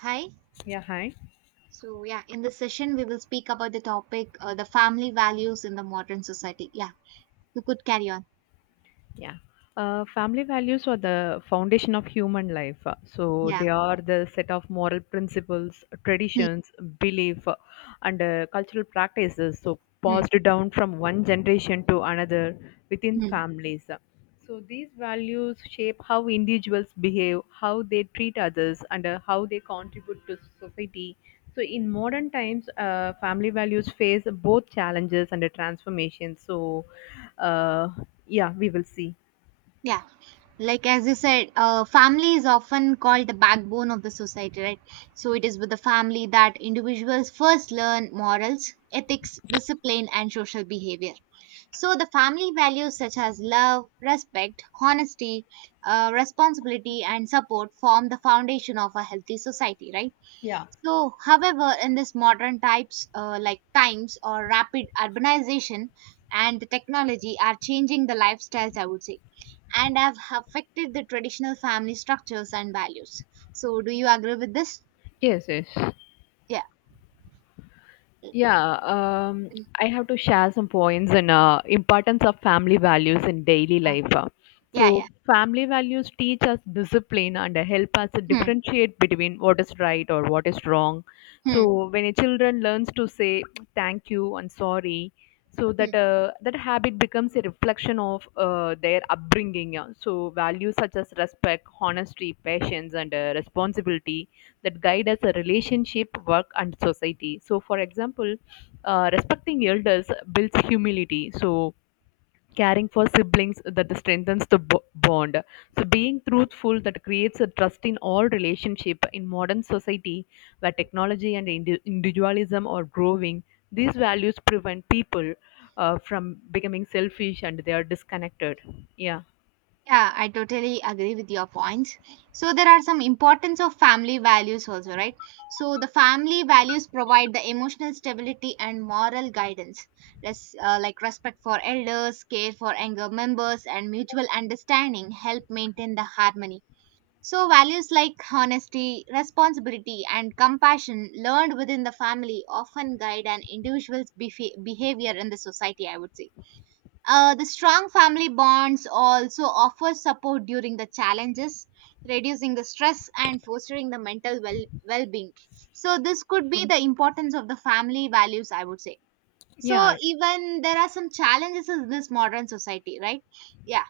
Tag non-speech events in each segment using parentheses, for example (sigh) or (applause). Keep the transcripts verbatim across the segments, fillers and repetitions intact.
Hi. Yeah, hi. So, yeah, in this session, we will speak about the topic uh, the family values in the modern society. Yeah, you could carry on. Yeah. Uh, family values are the foundation of human life. Uh, So Yeah. they are the set of moral principles, Hmm, traditions, belief, uh, and uh, cultural practices. So hmm, passed down from one generation to another within hmm. families. So these values shape how individuals behave, how they treat others, and uh, how they contribute to society. So in modern times, uh, family values face both challenges and a transformation. So, uh, yeah, we will see. Yeah, like as you said, uh, family is often called the backbone of the society, right? So, it is with the family that individuals first learn morals, ethics, discipline, and social behavior. So, the family values such as love, respect, honesty, uh, responsibility, and support form the foundation of a healthy society, right? Yeah. So, however, in this modern types uh, like times or rapid urbanization and the technology are changing the lifestyles, I would say, and have affected the traditional family structures and values. So, do you agree with this? Yes, yes. Yeah. (clears throat) Yeah, um, I have to share some points in uh, importance of family values in daily Yeah. life. uh. Yeah. So, Yeah. family values teach us discipline and uh, help us Hmm. differentiate between what is right or what is wrong. Hmm. Hmm. So, when a children learns to say thank you and sorry, so that uh, that habit becomes a reflection of uh, their upbringing. Yeah. So, values such as respect, honesty, patience, and uh, responsibility that guide us a relationship, work, and society. So, for example, uh, respecting elders builds humility. So, caring for siblings that strengthens the bo- bond. So, being truthful that creates a trust in all relationship in modern society where technology and indi- individualism are growing. These values prevent people uh, from becoming selfish and they are disconnected. Yeah, Yeah, I totally agree with your points. So there are some importance of family values also, right? So the family values provide the emotional stability and moral guidance. Res- uh, like respect for elders, care for younger members, and mutual understanding help maintain the harmony. So values like honesty, responsibility, and compassion learned within the family often guide an individual's befe- behavior in the society, I would say. Uh, the strong family bonds also offer support during the challenges, reducing the stress and fostering the mental well well-being. So this could be the importance of the family values, I would say. So yeah. even there are some challenges in this modern society, right? Yeah.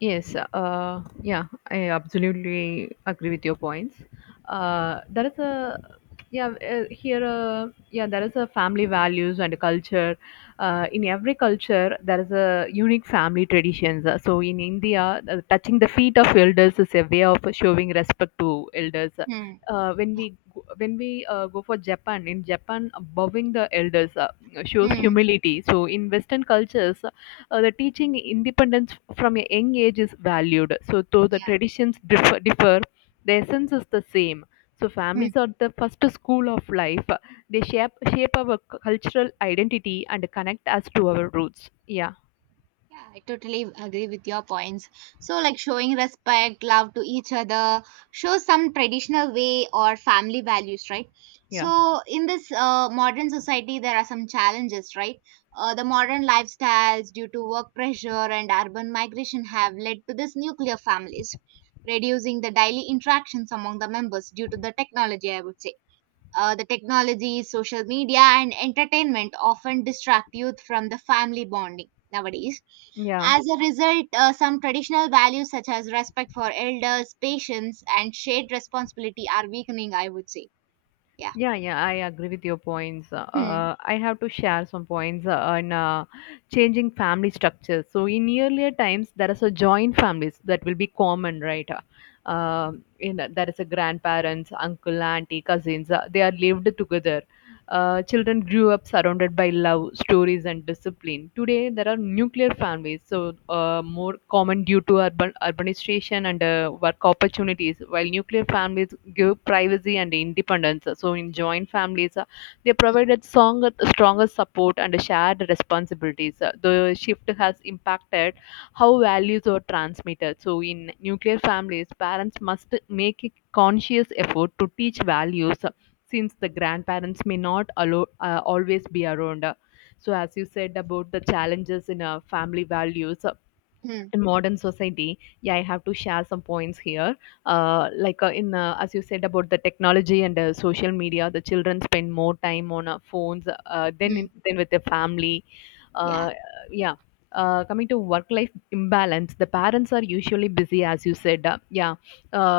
Yes, uh, yeah, I absolutely agree with your points. Uh, there is a yeah uh, here uh, yeah there is a family values and culture. Uh, in every culture, there is a unique family traditions. Uh, So in India, uh, touching the feet of elders is a way of showing respect to elders. Hmm. Uh, when we go- when we uh, go for Japan, in Japan, bowing the elders uh, shows Hmm. humility. So in Western cultures uh, the teaching independence from a young age is valued. So, though the Yeah. traditions differ, differ, the essence is the same. So, families Hmm. are the first school of life. They shape shape our cultural identity and connect us to our roots. Yeah, Yeah, I totally agree with your points. So, like showing respect, love to each other, shows some traditional way or family values, right? yeah, So, in this uh, modern society, there are some challenges, right? Uh, the modern lifestyles due to work pressure and urban migration have led to this nuclear families, reducing the daily interactions among the members due to the technology, I would say. Uh, the technology, social media, and entertainment often distract youth from the family bonding nowadays. yeah. As a result, uh, some traditional values such as respect for elders, patience, and shared responsibility are weakening, I would say. Yeah. Yeah, yeah, I agree with your points. Hmm. Uh, I have to share some points uh, on uh, changing family structures. So, in earlier times, there is a joint families that will be common, right? Uh, in there is a grandparents, uncle, auntie, cousins. Uh, they are lived together. Uh, children grew up surrounded by love, stories, and discipline. Today, there are nuclear families, so uh, more common due to urban urbanization and uh, work opportunities. While nuclear families give privacy and independence, so in joint families, uh, they provided strong, stronger support and shared responsibilities. Uh, The shift has impacted how values are transmitted. So, in nuclear families, parents must make a conscious effort to teach values since the grandparents may not allo- uh, always be around. So, as you said about the challenges in uh, family values, Hmm. in modern society, yeah, I have to share some points here. Uh, like uh, in uh, As you said about the technology and uh, social media, the children spend more time on uh, phones uh, than in, Hmm. than with their family. Yeah. uh, yeah uh, Coming to work life imbalance, the parents are usually busy, as you said. uh, yeah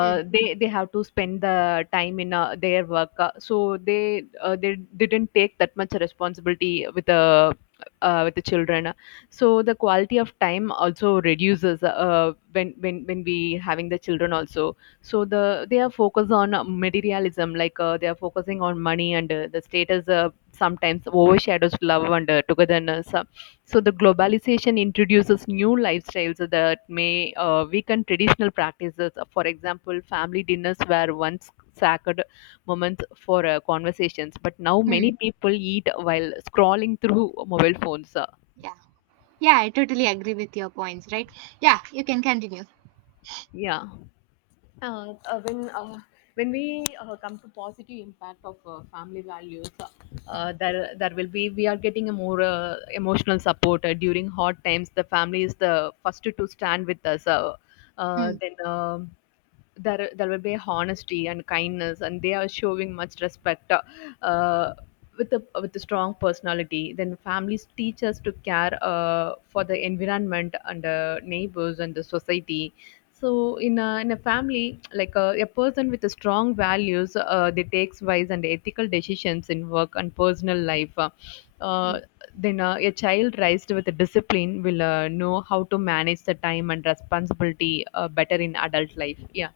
Hmm. they they have to spend the time in uh, their work. Uh, so they uh, they didn't take that much responsibility with the uh, with the children, so the quality of time also reduces uh, when when when we having the children also. So the they are focused on materialism, like uh, they are focusing on money and uh, the status. Uh, sometimes overshadows love and uh, togetherness. Uh, so the globalization introduces new lifestyles that may uh, weaken traditional practices. For example, family dinners were once sacred moments for uh, conversations, but now Hmm. many people eat while scrolling through mobile phones. uh, Yeah. Yeah, I totally agree with your points, right? Yeah, you can continue. yeah uh, uh, when uh, when we uh, come to positive impact of uh, family values, uh, Hmm. uh, there there will be we are getting a more uh, emotional support uh, during hard times. The family is the first to stand with us. Uh, uh, Hmm. then. um there there will be honesty and kindness and they are showing much respect uh, with a with a strong personality. Then families teach us to care uh, for the environment and uh, neighbors and the society. So in a, in a family, like a, a person with a strong values, uh, they takes wise and ethical decisions in work and personal life. Hmm. Uh, then uh, A child raised with a discipline will uh, know how to manage the time and responsibility uh, better in adult life. Yeah.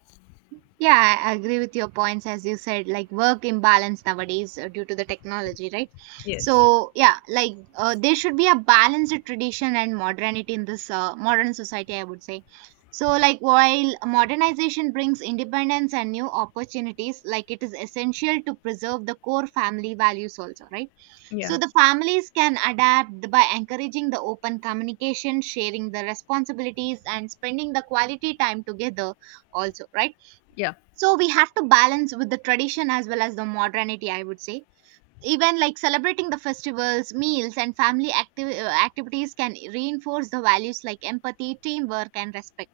Yeah, I agree with your points. As you said, like work imbalance nowadays uh, due to the technology, right? Yes. So, yeah, like uh, there should be a balanced tradition and modernity in this uh, modern society, I would say. So, like while modernization brings independence and new opportunities, like it is essential to preserve the core family values also, right? Yeah. So, the families can adapt by encouraging the open communication, sharing the responsibilities, and spending the quality time together also, right? Yeah. So we have to balance with the tradition as well as the modernity, I would say. Even like celebrating the festivals, meals, and family acti- uh, activities can reinforce the values like empathy, teamwork, and respect.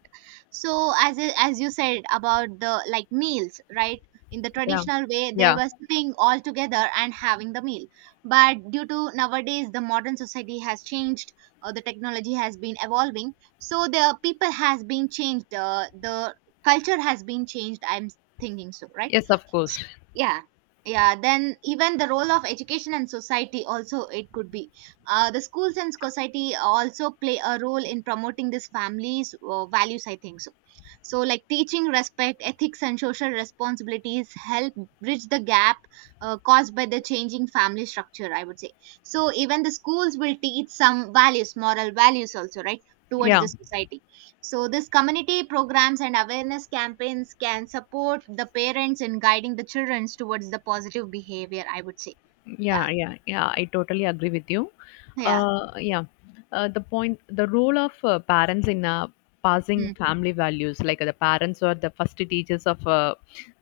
So as i- as you said about the like meals, right? In the Yeah. traditional way, they Yeah. were sitting all together and having the meal, but due to nowadays, the modern society has changed, or the technology has been evolving, so the people has been changed, uh, the culture has been changed, I'm thinking so, right? Yes, of S- course. yeah, yeah, then even the role of education and society also, it could be uh, the schools and society also play a role in promoting this family's uh, values, I think so. So like teaching respect, ethics, and social responsibilities help bridge the gap uh, caused by the changing family structure, I would say. So even the schools will teach some values, moral values also, right, towards Yeah. the society. So, this community programs and awareness campaigns can support the parents in guiding the children towards the positive behavior, I would say. Yeah, Yeah. Yeah. Yeah, I totally agree with you. yeah, Uh, yeah. Uh, the point, the role of uh, parents in uh, passing mm, family values, like uh, the parents are the first teachers of, uh,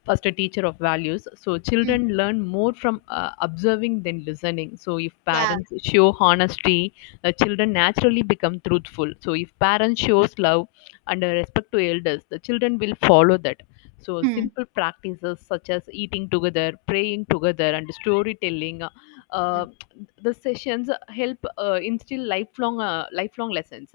first teacher of values. So mm, children learn more from uh, observing than listening. So if yeah, parents show honesty, the children naturally become truthful. So if parents shows love and uh, respect to elders, the children will follow that. So, mm, simple practices such as eating together, praying together, and storytelling, mm, uh, the sessions help uh, instill lifelong uh, lifelong lessons.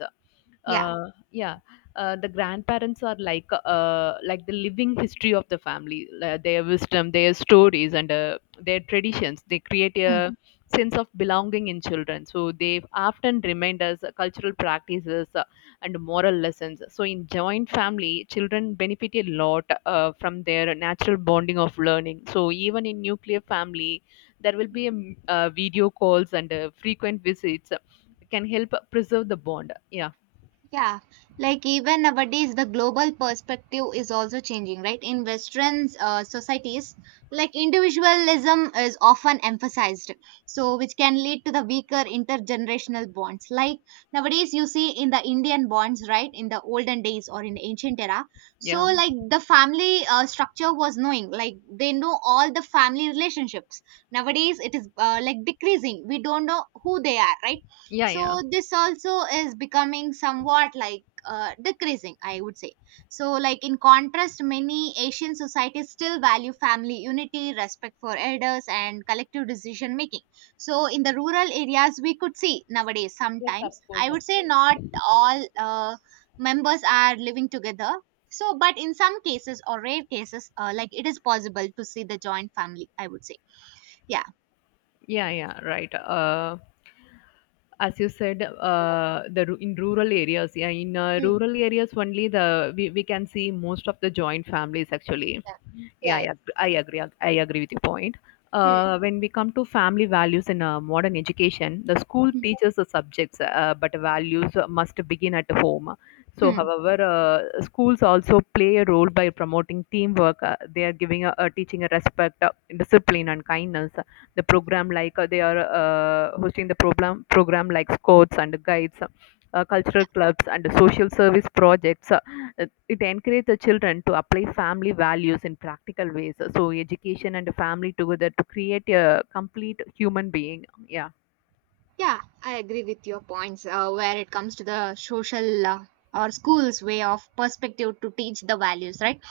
yeah. uh, yeah uh, the grandparents are like uh, like the living history of the family. Uh, their wisdom, their stories, and uh, their traditions, they create Mm. a sense of belonging in children, so they often remind us cultural practices uh, and moral lessons. So in joint family, children benefit a lot uh, from their natural bonding of learning. So even in nuclear family, there will be um uh, video calls and uh, frequent visits can help preserve the bond. Yeah Yeah, like even nowadays, the global perspective is also changing, right? In Western uh, societies, like individualism is often emphasized, so which can lead to the weaker intergenerational bonds. Like nowadays, you see in the Indian bonds, right? In the olden days or in the ancient era, so Yeah. like the family uh, structure was knowing, like they know all the family relationships. Nowadays, it is uh, like decreasing. We don't know who they are, right? Yeah. Yeah. So this also is becoming somewhat like uh, decreasing, I would say. So like in contrast, many Asian societies still value family unity, respect for elders, and collective decision making. So in the rural areas, we could see nowadays Yes, of sometimes, course, I of would say, course. not all uh, members are living together. So but in some cases or rare cases, uh, like it is possible to see the joint family, I would say. Yeah. Yeah, yeah, right. Uh, as you said, uh, the ru- in rural areas, yeah, in uh, Hmm. rural areas only the we, we can see most of the joint families actually. Yeah. Yeah, Yeah. I, yeah. ag- I agree. I agree with your point. Uh, when we come to family values in uh, modern education, the school Hmm. teaches the subjects, uh, but values must begin at home. So, Hmm. however, uh, schools also play a role by promoting teamwork. Uh, they are giving a, uh, teaching a respect, uh, discipline, and kindness. The program, like uh, they are uh, hosting the program program like scouts and guides, uh, cultural clubs, and social service projects. Uh, it encourages the children to apply family values in practical ways. So education and family together to create a complete human being. Yeah, Yeah, I agree with your points uh, where it comes to the social uh, or school's way of perspective to teach the values, right?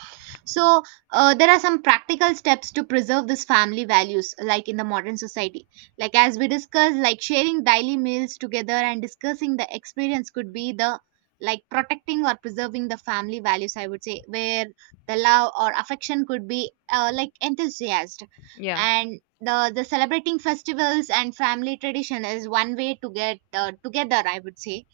So, uh, there are some practical steps to preserve this family values, like in the modern society. Like, as we discussed, like sharing daily meals together and discussing the experience could be the like protecting or preserving the family values, I would say, where the love or affection could be uh, like enthusiast, yeah, and the the celebrating festivals and family tradition is one way to get uh, together, I would say.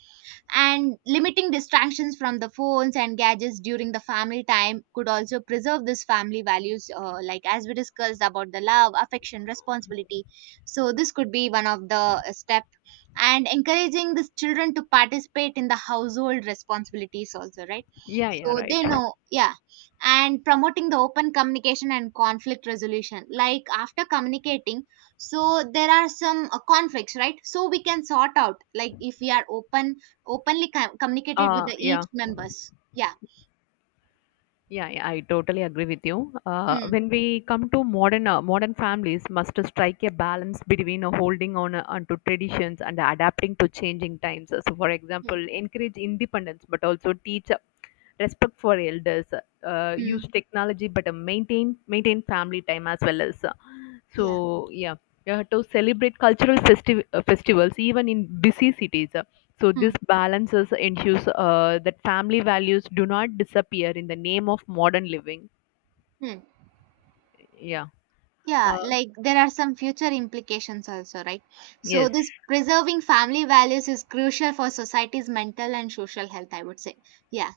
And limiting distractions from the phones and gadgets during the family time could also preserve this family values, uh, like as we discussed about the love, affection, responsibility. So this could be one of the uh, step. And encouraging the children to participate in the household responsibilities also, right, yeah, yeah. so Right. they know. Yeah. And promoting the open communication and conflict resolution, like after communicating, so there are some uh, conflicts, right, so we can sort out, like if we are open openly com- communicated with Uh, the yeah. each members. Yeah. Yeah, yeah, I totally agree with you. Uh, Hmm. When we come to modern uh, modern families, must strike a balance between uh, holding on uh, onto traditions and adapting to changing times. So, for Hmm. example, encourage independence, but also teach uh, respect for elders. Uh, use Mm. technology, but uh, maintain maintain family time as well as. Uh, yeah. So yeah, you have to celebrate cultural festi- uh, festivals even in busy cities. So this Hmm. balances ensures uh, that family values do not disappear in the name of modern living. Hmm. Yeah. Yeah, Uh, like there are some future implications also, right? yes. So this preserving family values is crucial for society's mental and social health, I would say. Yeah.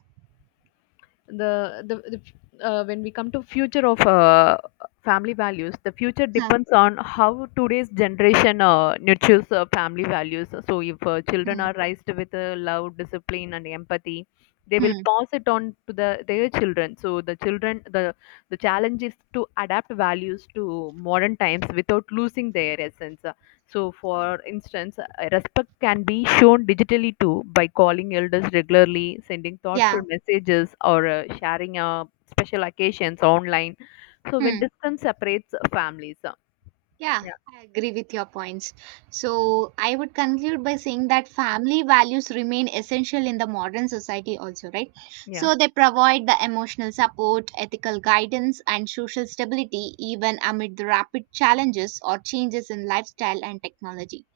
the the, The uh, when we come to future of uh, family values, the future Huh. depends on how today's generation uh, nurtures uh, family values. So if uh, children Hmm. are raised with uh, love, discipline, and empathy, they will Mm. pass it on to the their children. So the children the the challenge is to adapt values to modern times without losing their essence. So, for instance, uh, respect can be shown digitally too by calling elders regularly, sending thoughtful Yeah. messages, or uh, sharing uh, special occasions online. So, when Hmm. distance separates families, uh, Yeah, yeah, I agree with your points. So, I would conclude by saying that family values remain essential in the modern society, also, right? yeah. So, they provide the emotional support, ethical guidance, and social stability even amid the rapid challenges or changes in lifestyle and technology.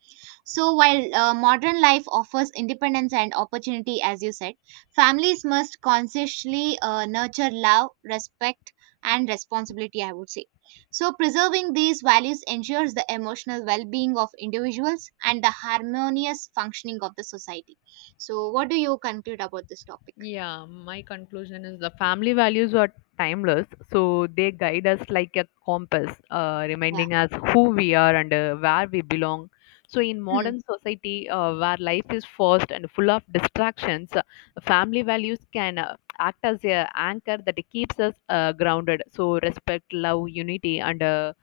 So, while uh, modern life offers independence and opportunity, as you said, families must consciously uh, nurture love, respect, and responsibility, I would say. So, preserving these values ensures the emotional well being of individuals and the harmonious functioning of the society. So, what do you conclude about this topic? Yeah, my conclusion is the family values are timeless, so they guide us like a compass, uh, Yeah. reminding us who we are and uh, where we belong. So, in Hmm. modern society uh, where life is fast and full of distractions, uh, family values can uh, act as a anchor that keeps us uh, grounded. So, respect, love, unity, and uh,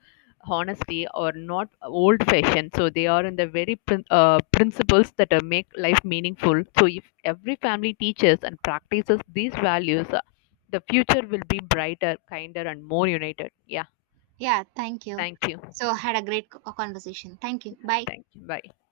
honesty or not old fashioned, so they are in the very prin- uh, principles that uh, make life meaningful. So if every family teaches and practices these values, uh, the future will be brighter, kinder, and more united. Yeah. Yeah, thank you. Thank you. So, had a great co- conversation. Thank you. Bye. Thank you, bye.